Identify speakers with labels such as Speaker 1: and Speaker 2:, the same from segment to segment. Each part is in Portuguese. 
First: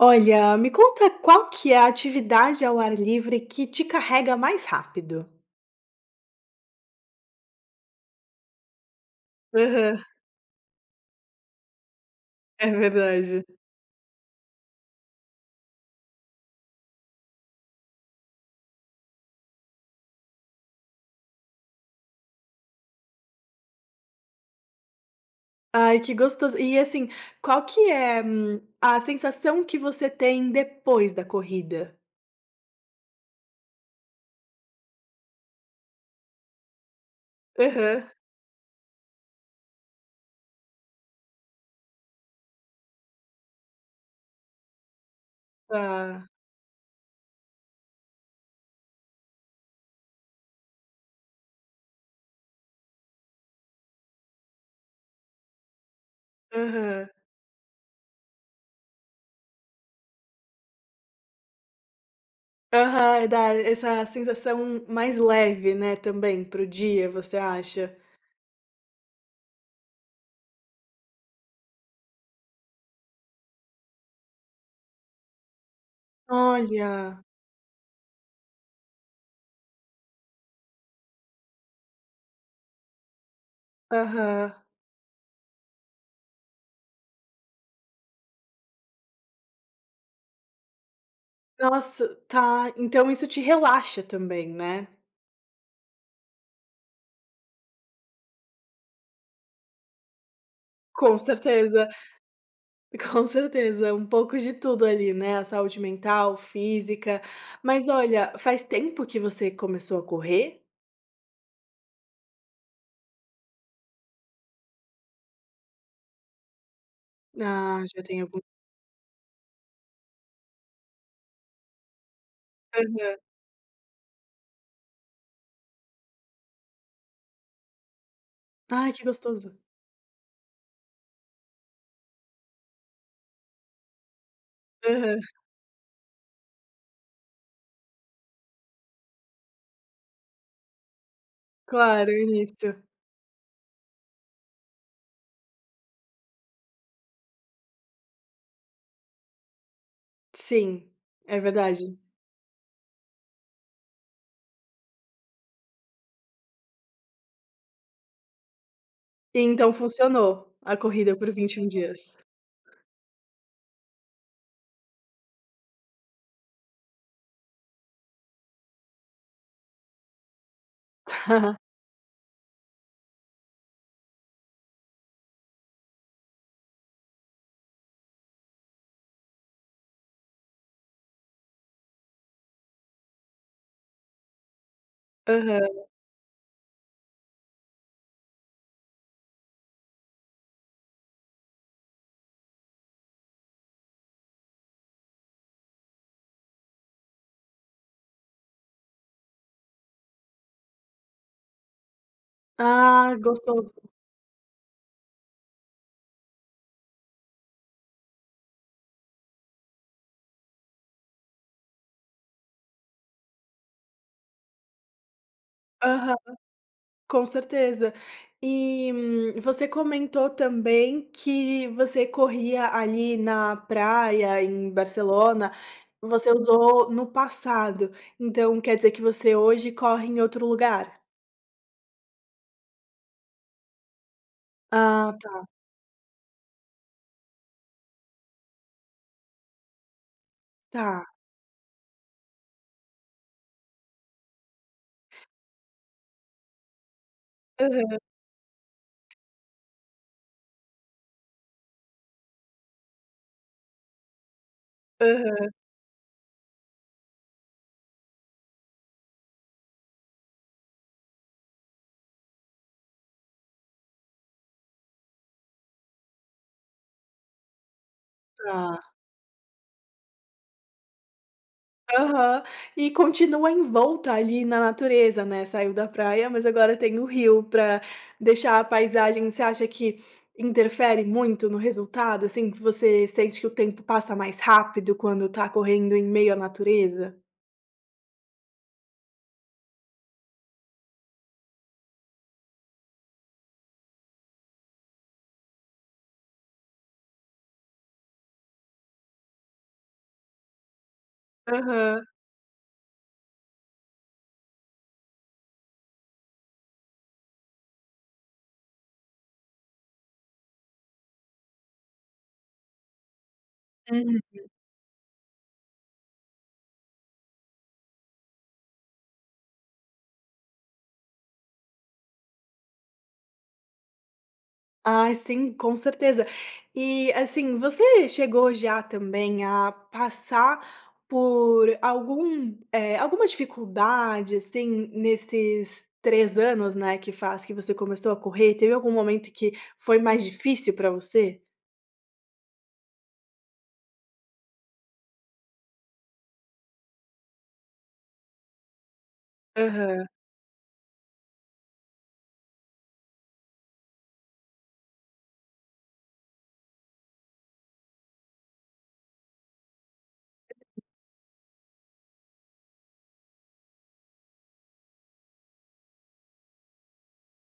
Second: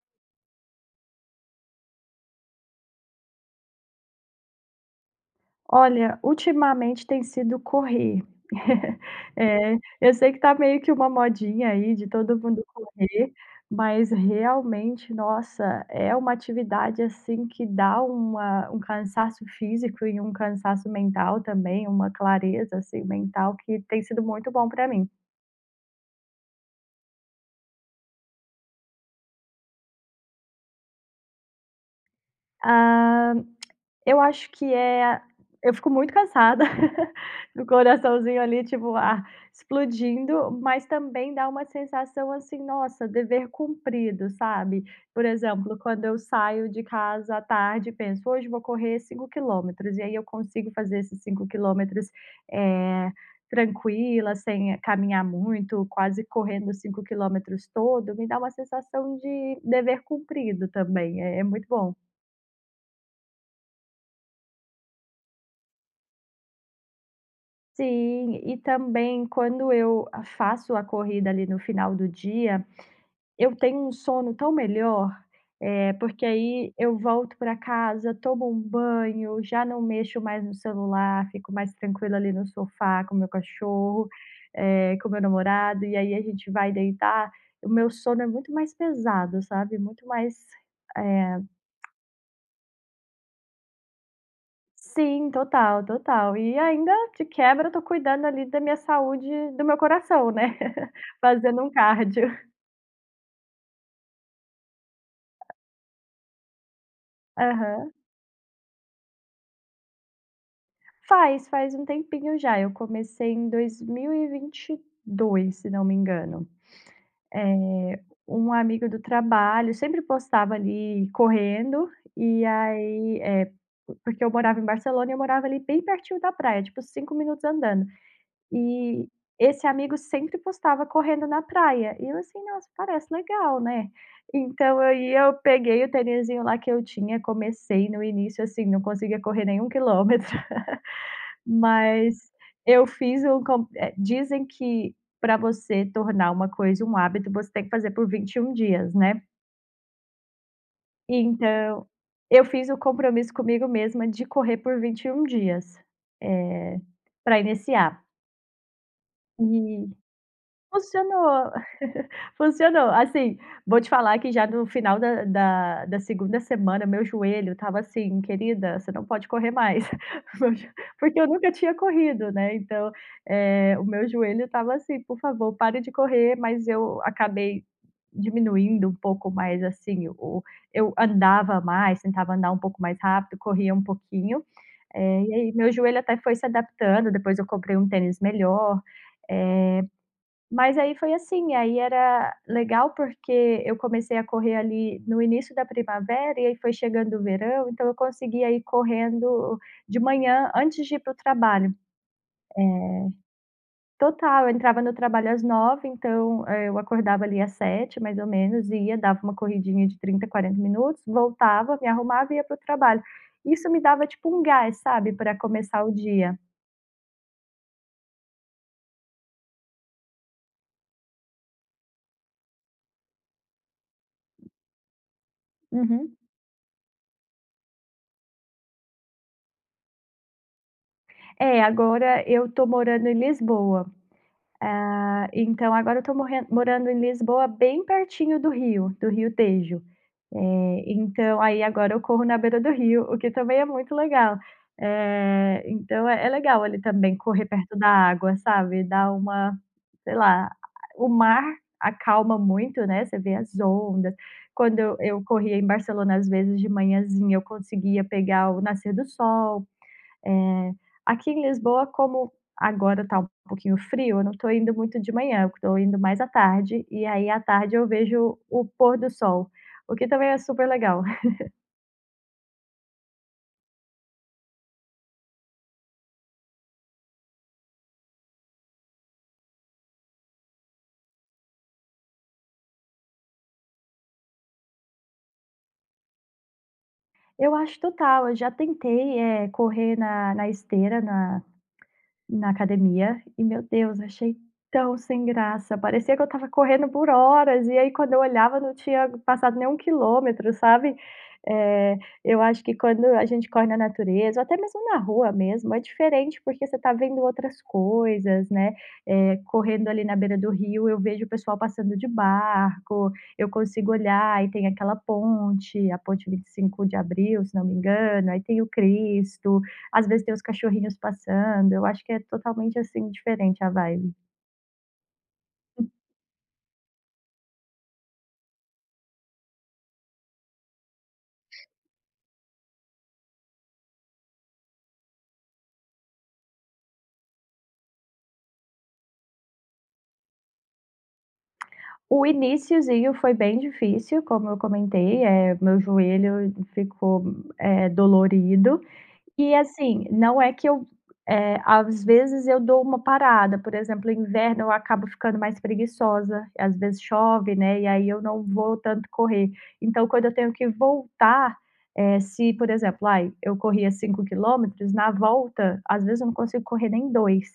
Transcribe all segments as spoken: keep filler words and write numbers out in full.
Speaker 1: Olha, me conta qual que é a atividade ao ar livre que te carrega mais rápido?
Speaker 2: Olha, ultimamente, tem sido correr. É.
Speaker 1: Aham.
Speaker 2: Eu sei que tá meio que uma modinha aí, de todo mundo
Speaker 1: É
Speaker 2: correr,
Speaker 1: verdade.
Speaker 2: mas realmente, nossa, é uma atividade, assim, que dá uma um cansaço físico e um cansaço mental também, uma clareza, assim, mental que tem sido muito bom pra mim.
Speaker 1: Ai, que gostoso! E, assim, qual que é, hum, a sensação que você tem depois da corrida?
Speaker 2: Ah. Eu acho que é a Eu fico muito cansada do
Speaker 1: Aham.
Speaker 2: coraçãozinho ali, tipo ah, explodindo. Mas também dá uma sensação assim, nossa, dever cumprido, sabe? Por exemplo, quando eu
Speaker 1: Tá.
Speaker 2: saio de casa à tarde e penso: "Hoje vou correr cinco quilômetros". E aí eu consigo fazer esses cinco quilômetros, eh, tranquila, sem caminhar muito, quase correndo cinco
Speaker 1: Aham.
Speaker 2: quilômetros todo, me dá uma sensação de dever cumprido também. É é muito bom.
Speaker 1: Aham. Eh, dá essa sensação mais leve, né, também pro dia você acha?
Speaker 2: Sim. E também, quando eu a faço a corrida ali, no final do dia, eu tenho um sono tão melhor, eh, porque aí eu
Speaker 1: Olha!
Speaker 2: volto pra casa, tomo um banho, já não mexo mais no celular, fico mais tranquila ali, no sofá com meu cachorro,
Speaker 1: Aham.
Speaker 2: eh, com o meu namorado. E aí a gente vai deitar. O meu sono é muito mais pesado, sabe, muito mais, eh
Speaker 1: Nossa, tá então isso te relaxa também, né?
Speaker 2: Sim, total, total. E ainda, de quebra, eu estou cuidando ali, da minha saúde do meu coração, né.
Speaker 1: Com
Speaker 2: Fazendo um
Speaker 1: certeza
Speaker 2: cárdio.
Speaker 1: com certeza. É um pouco de tudo ali, né, a saúde mental, física. Mas,
Speaker 2: Aham.
Speaker 1: olha, faz tempo que você começou a correr?
Speaker 2: Faz, faz um tempinho já. Eu comecei em dois mil e vinte dois, se não me engano.
Speaker 1: Ah,
Speaker 2: Eh,
Speaker 1: já tem algum
Speaker 2: um amigo do trabalho sempre postava, ali, correndo. E
Speaker 1: Aham.
Speaker 2: aí eh, po porque eu morava em Barcelona e eu morava ali, bem pertinho da praia, tipo cinco minutos andando.
Speaker 1: Ai, que
Speaker 2: E
Speaker 1: gostoso.
Speaker 2: esse amigo sempre postava correndo na praia. E eu assim: "Nossa, parece legal", né. Então aí,
Speaker 1: Aham.
Speaker 2: eu peguei o tenisinho lá que eu tinha, comecei. No início, assim, não conseguia correr nem um quilômetro.
Speaker 1: Claro,
Speaker 2: Mas
Speaker 1: início.
Speaker 2: eu fiz um co eh, dizem que pra você tornar uma coisa um hábito, você tem que fazer por vinte e um dias, né.
Speaker 1: Sim. É
Speaker 2: Então,
Speaker 1: verdade.
Speaker 2: eu fiz o compromisso comigo mesma de correr por vinte e um dias. É, pra iniciar.
Speaker 1: Então
Speaker 2: E
Speaker 1: funcionou a corrida por
Speaker 2: funcionou,
Speaker 1: vinte e um dias?
Speaker 2: funcionou. Assim, vou te falar que já no final da da da segunda semana meu joelho estava assim: "Querida, você não pode correr mais". Porque eu nunca tinha corrido, né, então, eh, o meu joelho estava assim: "Por favor, pare de correr". Mas eu acabei diminuindo um pouco mais, assim, o eu andava mais, tentava andar um pouco mais rápido, corria um pouquinho. Eh, e aí meu
Speaker 1: Aham.
Speaker 2: joelho até foi se adaptando. Depois eu comprei um tênis melhor. Eh, mas aí foi assim. Aí era legal porque eu comecei a correr ali no início da primavera, e aí foi chegando o verão, então eu conseguia ir correndo de manhã antes de ir pro trabalho. É.
Speaker 1: Ah, gostoso.
Speaker 2: Total, eu entrava no trabalho às nove então, eh, eu acordava ali às sete mais ou menos, e ia, dava uma corridinha de trinta a quarenta minutos, voltava, me arrumava e ia pro trabalho. Isso me dava, tipo, um gás, sabe, pra começar o
Speaker 1: Aham.
Speaker 2: dia.
Speaker 1: Com certeza. E, hum, você comentou também que você corria ali na praia em Barcelona.
Speaker 2: Uhum.
Speaker 1: Você usou no passado. Então quer dizer que você hoje corre em outro lugar?
Speaker 2: É, agora eu estou morando em Lisboa.
Speaker 1: Ah,
Speaker 2: Ah,
Speaker 1: tá.
Speaker 2: então agora eu estou morren morando em Lisboa bem pertinho do rio, do rio Tejo. Eh,
Speaker 1: Tá.
Speaker 2: então aí agora eu corro na beira do rio, o que também é muito legal. Eh, então é é legal ali também, correr perto da
Speaker 1: Aham.
Speaker 2: água, sabe? Dá uma sei lá, a o mar acalma muito, né, você vê as ondas. Quando eu eu
Speaker 1: Aham.
Speaker 2: corria em Barcelona, às vezes, de manhãzinha eu conseguia pegar o nascer do sol. Eh, aqui em Lisboa, como agora tá um pouquinho frio, eu não tô indo muito de manhã, tô indo mais à tarde. E aí à tarde eu vejo o
Speaker 1: Tá.
Speaker 2: pôr do sol, o que também é super legal.
Speaker 1: Aham. E continua em volta ali na natureza, né. Saiu da praia, mas agora tem o rio pra deixar a paisagem você acha que interfere muito no resultado, assim, que você sente que o tempo passa mais rápido quando tá correndo em meio à natureza?
Speaker 2: Eu acho total. Eu já tentei, eh, correr na na esteira, na na academia. E, meu Deus, achei tão sem graça. Parecia que eu estava correndo por horas e aí quando eu olhava não tinha passado nem um quilômetro, sabe? Eh,
Speaker 1: Aham.
Speaker 2: eu acho que quando a gente corre na natureza ou até mesmo na rua mesmo é diferente, porque você está vendo outras coisas, né. Eh, correndo ali na beira do rio, eu vejo o pessoal passando de barco. Eu consigo
Speaker 1: Uhum.
Speaker 2: olhar e tem aquela ponte, a Ponte 25 de Abril, se não me engano. Aí tem o Cristo, às vezes tem os cachorrinhos passando. Eu acho que é totalmente, assim, diferente a vibe.
Speaker 1: Ai, sim, com
Speaker 2: Hum.
Speaker 1: certeza! E, assim, você chegou já também a passar por algum eh, alguma dificuldade, assim, nesses três anos, né, que faz que você começou a correr, teve algum momento que foi mais difícil pra você?
Speaker 2: O iníciozinho foi bem difícil, como eu comentei. Eh, o meu joelho ficou, eh, dolorido. E assim,
Speaker 1: Aham.
Speaker 2: não é que eu eh, às vezes eu dou uma parada. Por exemplo, o inverno eu acabo ficando mais preguiçosa. Às vezes chove, né, e aí eu não vou tanto correr. Então, quando eu tenho que voltar, eh, se, por exemplo, ai, eu corria cinco quilômetros, na volta, às vezes eu não consigo correr nem dois.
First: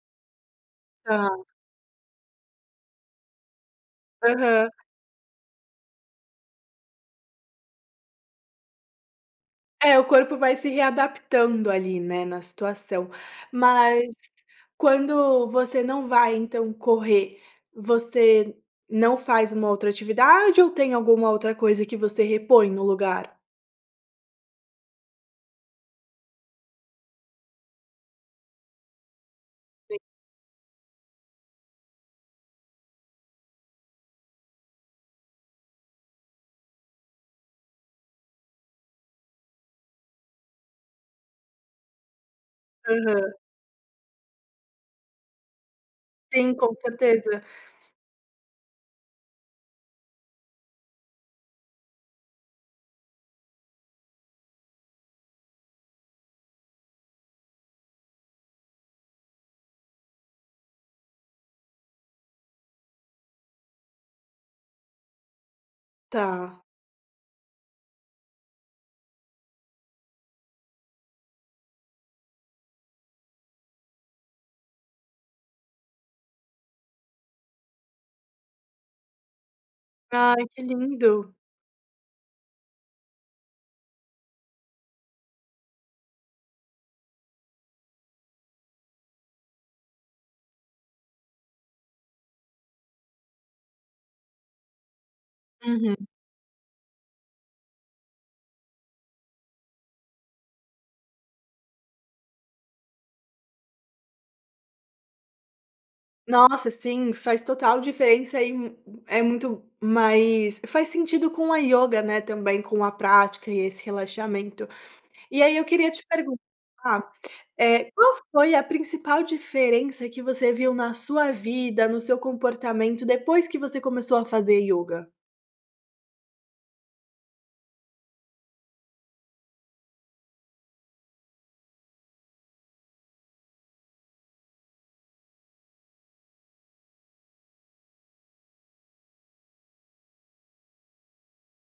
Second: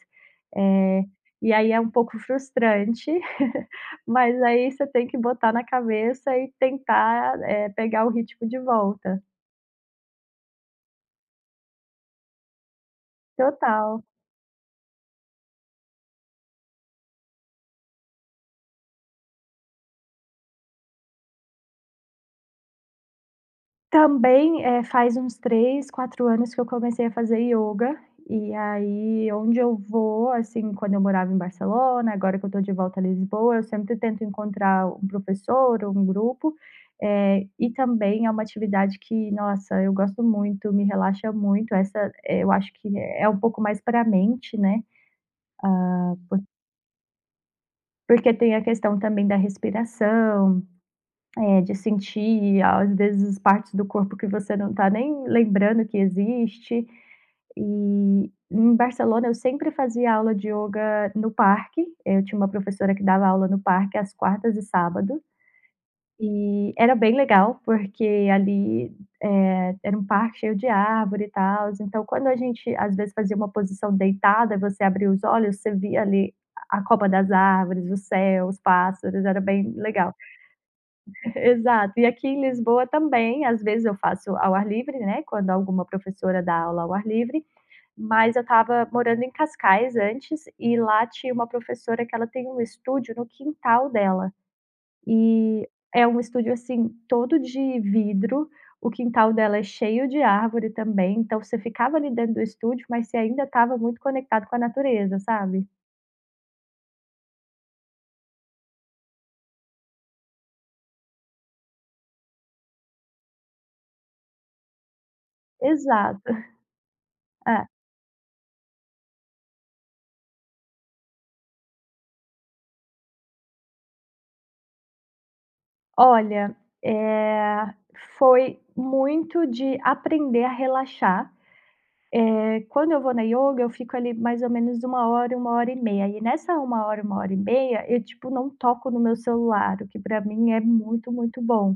Speaker 2: Eh,
Speaker 1: Tá.
Speaker 2: e aí é um pouco frustrante, mas
Speaker 1: Aham.
Speaker 2: aí você tem que botar na cabeça e tentar, eh, pegar o ritmo de volta.
Speaker 1: É, o corpo vai se readaptando ali, né, na situação.
Speaker 2: Total.
Speaker 1: Mas quando você não vai, então, correr, você não faz uma outra atividade ou tem alguma outra coisa que você repõe no lugar?
Speaker 2: Também, eh, faz uns três, quatro anos que eu comecei a fazer yoga. E aí, onde eu
Speaker 1: Sim.
Speaker 2: vou, assim, quando eu morava em Barcelona, agora que eu estou de volta a Lisboa, eu sempre tento encontrar um professor ou um grupo. Eh, e também é uma atividade que, nossa, eu gosto muito, me relaxa muito. Essa, eh, eu acho que é
Speaker 1: Aham.
Speaker 2: pouco mais pra mente, né? Ah, por
Speaker 1: Sim, com certeza.
Speaker 2: porque tem a questão também da respiração, eh, de sentir, às vezes, partes do corpo que você não está nem lembrando que existe. E em Barcelona, eu sempre fazia aula de yoga no parque. Eu tinha uma professora que dava aula no parque às quartas e sábado.
Speaker 1: Tá.
Speaker 2: Eh, era bem legal porque ali, eh, era um parque cheio de árvore e tals. Então, quando a gente às vezes fazia uma posição deitada, você abria os olhos, você via ali a a copa das árvores, o céu, os pássaros. Era bem legal.
Speaker 1: Ai, que lindo.
Speaker 2: Exato. E aqui em Lisboa também, às vezes eu faço ao ar livre, né, quando alguma professora dá aula ao ar livre. Mas eu estava morando em Cascais antes e lá tinha uma professora que ela tem um estúdio no quintal dela. Eh,
Speaker 1: Uhum.
Speaker 2: é um estúdio, assim, todo de vidro. O quintal dela é cheio de árvore também, então você ficava ali dentro do estúdio, mas você ainda estava muito conectado com a natureza, sabe?
Speaker 1: Nossa, sim! Faz total diferença e hum, é muito mais faz sentido com a ioga, né, também com a prática e esse relaxamento. E aí, eu queria te
Speaker 2: Exato.
Speaker 1: perguntar,
Speaker 2: É.
Speaker 1: eh, qual foi a principal diferença que você viu na sua vida, no seu comportamento, depois que você começou a fazer ioga?
Speaker 2: Olha, eh, foi muito de aprender a relaxar. Eh, quando eu vou na yoga eu fico ali mais ou menos uma hora, uma hora e meia. E nessa uma uma hora, uma e meia, eu, tipo, não toco no meu celular, o que pra mim é muito, muito bom.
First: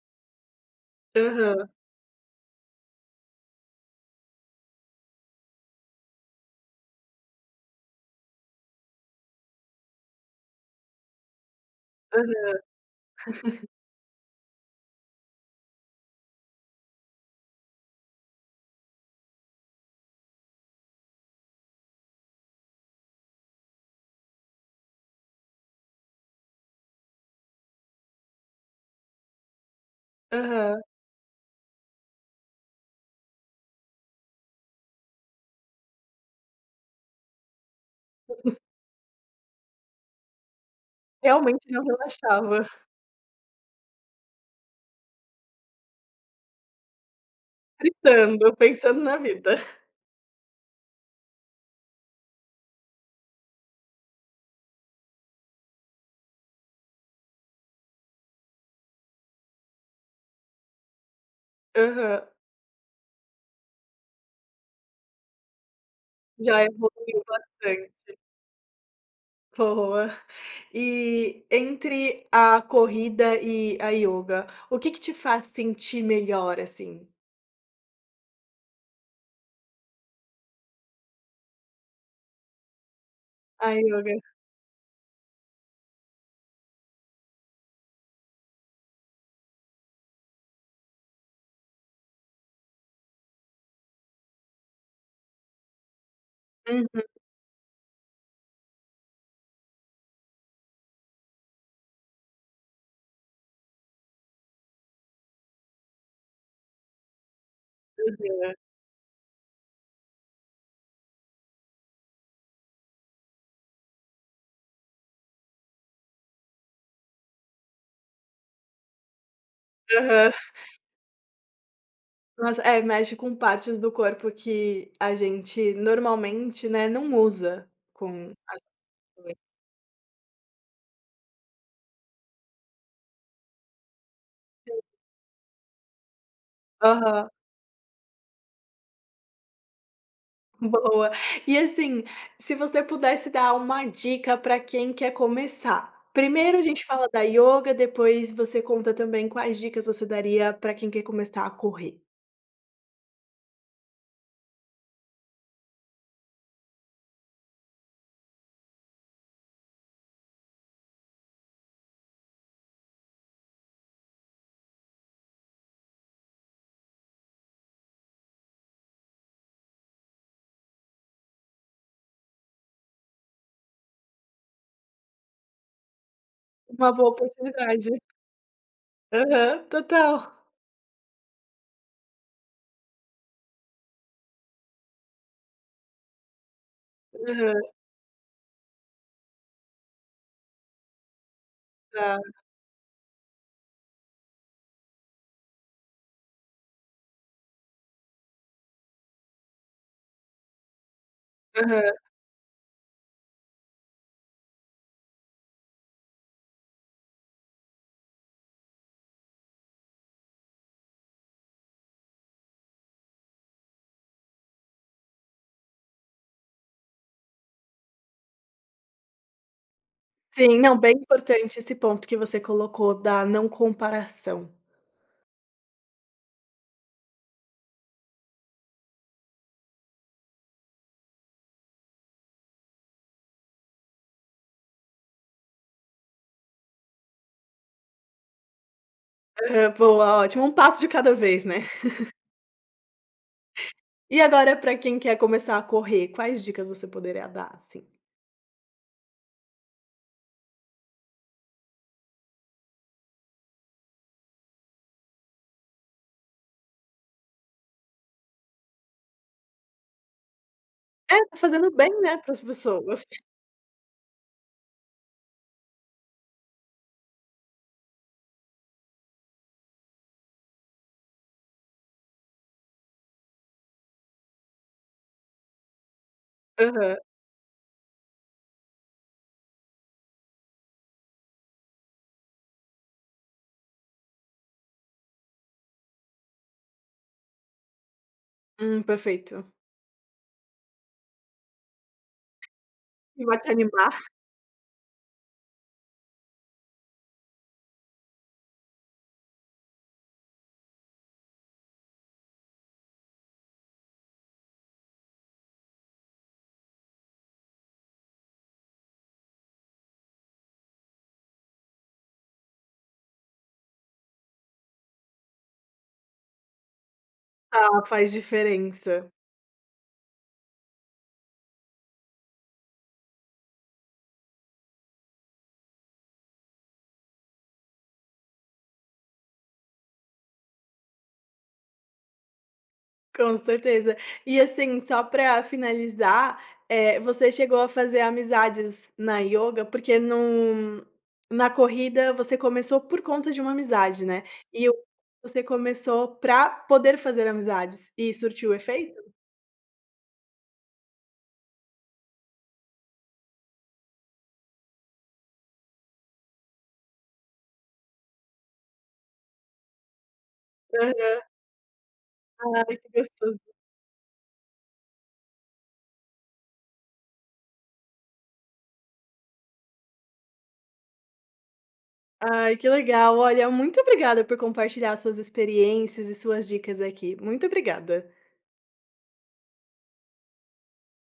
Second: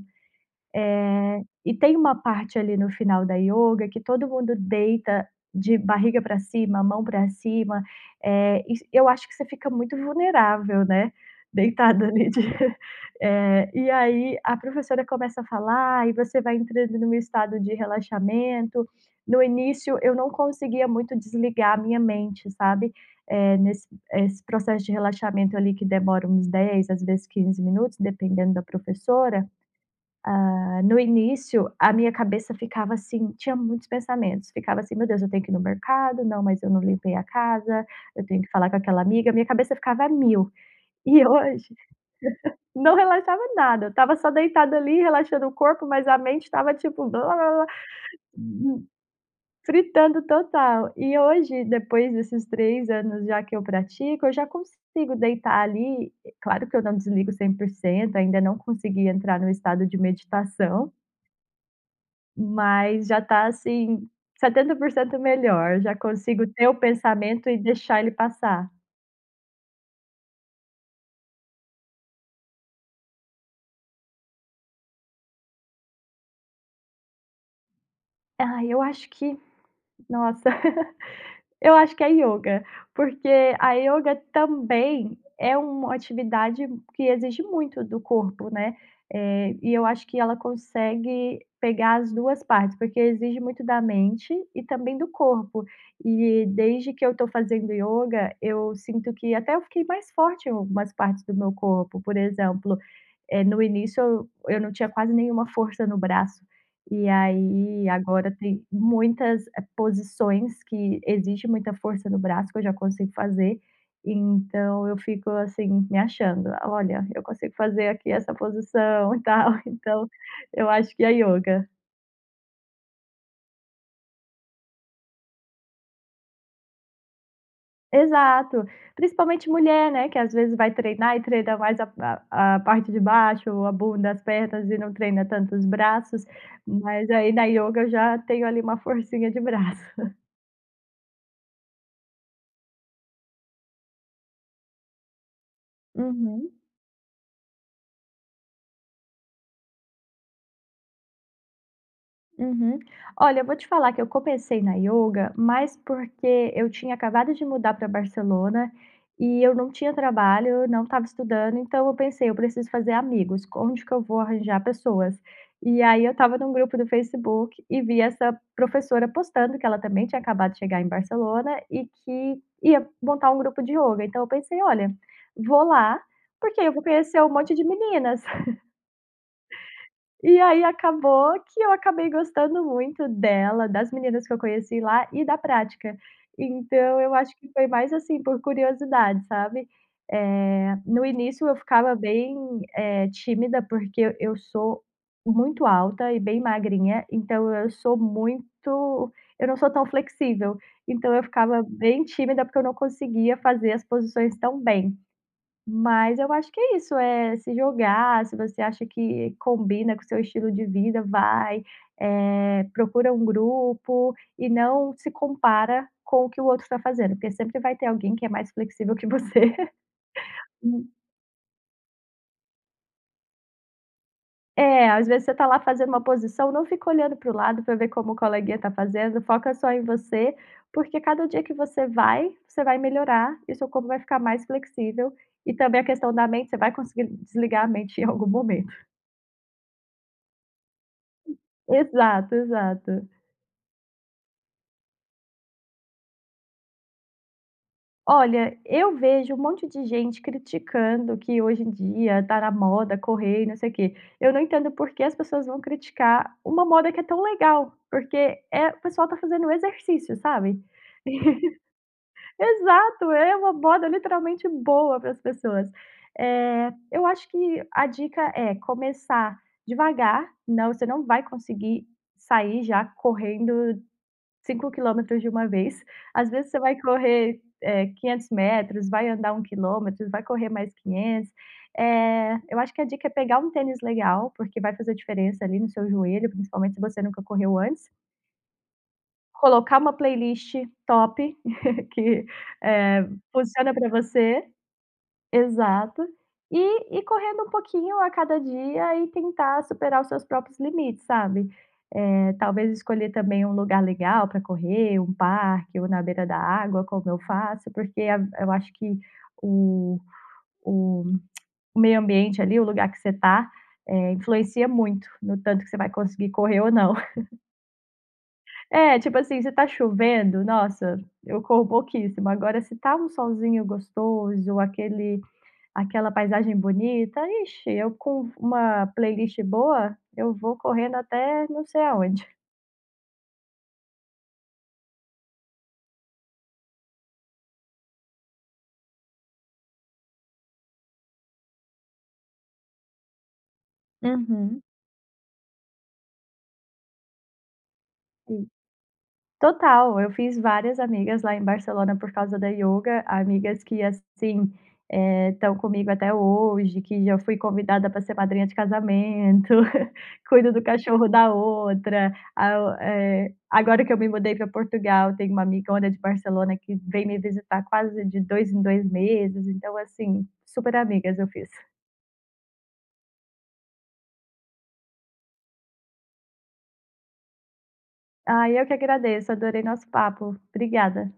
Speaker 1: Aham.
Speaker 2: Eh, e tem uma parte ali no final da yoga que todo mundo deita de barriga pra cima, mão pra cima, eh, isso eu acho que você fica muito vulnerável, né, deitada ali de
Speaker 1: Aham.
Speaker 2: eh, e aí a professora começa a falar, e você vai entrando num estado de relaxamento. No início, eu não conseguia muito desligar a minha mente, sabe, eh, nesse esse processo de relaxamento, ali, que demora uns dez, às vezes quinze minutos, dependendo da professora.
Speaker 1: Aham.
Speaker 2: Ah, no início, a minha cabeça ficava assim, tinha muitos pensamentos, ficava assim: "Meu Deus, eu tenho que ir no mercado. Não, mas eu não limpei a casa. Eu tenho que falar com aquela amiga". Minha cabeça ficava a mil. E
Speaker 1: Realmente,
Speaker 2: hoje
Speaker 1: não relaxava.
Speaker 2: não relaxava nada, estava só deitada ali relaxando o corpo, mas a mente estava tipo
Speaker 1: Fritando, pensando na vida.
Speaker 2: Fritando total. E hoje depois desses três anos já que eu pratico, eu já consigo deitar ali, e claro que eu não desligo cem por cento. Ainda não consegui entrar no estado de meditação.
Speaker 1: Aham.
Speaker 2: Mas já tá, assim, setenta por cento melhor. Eu já consigo
Speaker 1: Já
Speaker 2: ter o
Speaker 1: evoluiu
Speaker 2: pensamento e deixar ele
Speaker 1: bastante.
Speaker 2: passar.
Speaker 1: Boa. E entre a corrida e a yoga, o que que te faz sentir melhor, assim?
Speaker 2: Ai, eu acho que nossa! Eu acho que é a yoga. Porque
Speaker 1: A
Speaker 2: a
Speaker 1: yoga.
Speaker 2: yoga também é uma atividade que exige muito do corpo, né? Eh, e eu acho que ela consegue pegar as duas partes. Porque exige muito da mente e também do corpo. E desde
Speaker 1: Uhum.
Speaker 2: que eu tô fazendo yoga, eu sinto que até eu fiquei mais forte em algumas partes do meu corpo. Por exemplo, eh, no início eu eu não tinha quase nenhuma força no braço. E aí, agora
Speaker 1: Aham.
Speaker 2: tem muitas, eh, posições que exige muita força no braço que eu já consigo fazer. Então eu fico, assim, me achando: "Olha, eu consigo fazer aqui essa posição e tal". Então
Speaker 1: Aham.
Speaker 2: eu acho que é a yoga.
Speaker 1: Mas é, mexe com partes do corpo que a gente normalmente, né, não usa com as
Speaker 2: Exato.
Speaker 1: [unintelligible]
Speaker 2: Principalmente mulher, né, que às vezes vai treinar e treina mais a a a parte de baixo, ou a bunda, as pernas,
Speaker 1: Sim.
Speaker 2: e não treina tanto os braços. Mas
Speaker 1: Aham.
Speaker 2: aí na yoga eu já tenho ali uma forcinha de braço.
Speaker 1: Boa. E, assim, se você pudesse dar uma dica pra quem quer começar. Primeiro
Speaker 2: Uhum.
Speaker 1: a gente fala da yoga depois você conta também quais dicas você daria pra quem quer começar a correr.
Speaker 2: Uhum. Olha, eu vou te falar que eu comecei na yoga mais porque eu tinha acabado de mudar pra Barcelona e eu não tinha trabalho, não estava estudando, então eu pensei: "Eu preciso fazer amigos. Com onde que eu vou arranjar pessoas?". E aí, eu estava num grupo do Facebook e vi essa professora postando que ela também tinha acabado de chegar em Barcelona e que ia montar grupo de ioga. Então eu pensei: "Olha, vou lá, porque aí eu vou
Speaker 1: Uma boa
Speaker 2: conhecer um monte de
Speaker 1: oportunidade.
Speaker 2: meninas".
Speaker 1: Aham. Total.
Speaker 2: E aí, acabou que eu acabei gostando muito dela, das meninas que eu conheci lá e da prática. Então, eu acho que
Speaker 1: Aham.
Speaker 2: foi mais, assim, por curiosidade, sabe. Eh, no início eu ficava
Speaker 1: Tá.
Speaker 2: bem, eh, tímida, porque eu eu sou muito alta e bem magrinha. Então eu sou muito eu não sou tão flexível. Então eu ficava
Speaker 1: Aham.
Speaker 2: bem tímida porque eu não conseguia fazer as posições tão bem. Mas eu acho que é isso, é se jogar, se você acha que combina com o seu estilo de vida, vai. Eh, procura um grupo e não se compara com o que o outro tá fazendo. Porque sempre vai ter alguém que é mais flexível que você.
Speaker 1: Sim. Não,
Speaker 2: Hum
Speaker 1: bem importante esse ponto que você colocou da não comparação.
Speaker 2: É, às vezes, você está lá fazendo uma posição, não fica olhando para o lado pra ver como o colega está fazendo; foca só em você. Porque cada dia que você vai, você vai melhorar e o seu corpo vai ficar mais flexível. E também a questão da mente, você vai conseguir desligar a mente em algum momento.
Speaker 1: Aham, boa, ótimo. Um passo de cada vez, né?
Speaker 2: Exato, exato.
Speaker 1: E agora pra quem quer começar a correr, quais dicas você poderia dar, assim?
Speaker 2: Olha, eu vejo um monte de gente criticando que hoje em dia, tá na moda, correr e não sei o quê. Eu não entendo o por que as pessoas vão criticar uma moda que é tão legal. Porque é o pessoal tá fazendo exercício, sabe.
Speaker 1: É, tá fazendo bem, né, para as pessoas.
Speaker 2: Exato! É uma moda, literalmente, boa para as pessoas. Eh, eu acho que a dica é: começar devagar. Não, você não vai conseguir sair já correndo cinco quilômetros de uma vez. Às vezes, você vai
Speaker 1: Aham.
Speaker 2: correr, eh, quinhentos metros, vai andar um quilômetro, vai correr mais quinhentos. Eh, eu acho que a dica é pegar um tênis legal, porque vai fazer diferença ali no seu joelho, principalmente se você nunca correu antes.
Speaker 1: Hum, perfeito.
Speaker 2: Colocar uma playlist top, que, eh,
Speaker 1: Que vai te
Speaker 2: funciona pra
Speaker 1: animar.
Speaker 2: você. Exato. E ir correndo um pouquinho a cada dia e tentar superar os seus próprios limites, sabe. Eh, talvez escolher, também, um lugar legal pra correr, um parque ou na beira da água, como eu faço. Porque av eu acho que o o meio ambiente ali, o lugar que você está, eh, influencia muito no tanto que você vai conseguir correr ou não.
Speaker 1: Ah, faz
Speaker 2: É,
Speaker 1: diferença.
Speaker 2: tipo assim, se tá chovendo, nossa, eu corro pouquíssimo. Agora se tá um solzinho gostoso ou aquele aquela paisagem bonita, ixi, eu com uma playlist boa, eu vou correndo até não sei aonde.
Speaker 1: Com certeza. E, assim, só pra finalizar, eh, você chegou a fazer amizades na yoga? Porque num na corrida você começou por conta de uma amizade, né?
Speaker 2: Uhum.
Speaker 1: E o você começou pra poder fazer amizades. E
Speaker 2: Hum.
Speaker 1: surtiu o efeito?
Speaker 2: Total! Eu fiz várias amigas lá em Barcelona, por causa da yoga. Amigas que, assim, eh, estão comigo até hoje, que já fui convidada pra ser madrinha de casamento, cuido do cachorro
Speaker 1: Aham.
Speaker 2: da outra. A o
Speaker 1: Ai, que
Speaker 2: eh,
Speaker 1: gostoso.
Speaker 2: agora que eu me mudei pra Portugal, tem uma amigona de Barcelona que vem me visitar quase de dois em dois meses. Então assim, super amigas eu fiz.
Speaker 1: Ai que legal. Olha, muito obrigada por compartilhar as suas experiências e suas dicas aqui. Muito obrigada.
Speaker 2: Ai, eu que agradeço. Adorei nosso papo. Obrigada.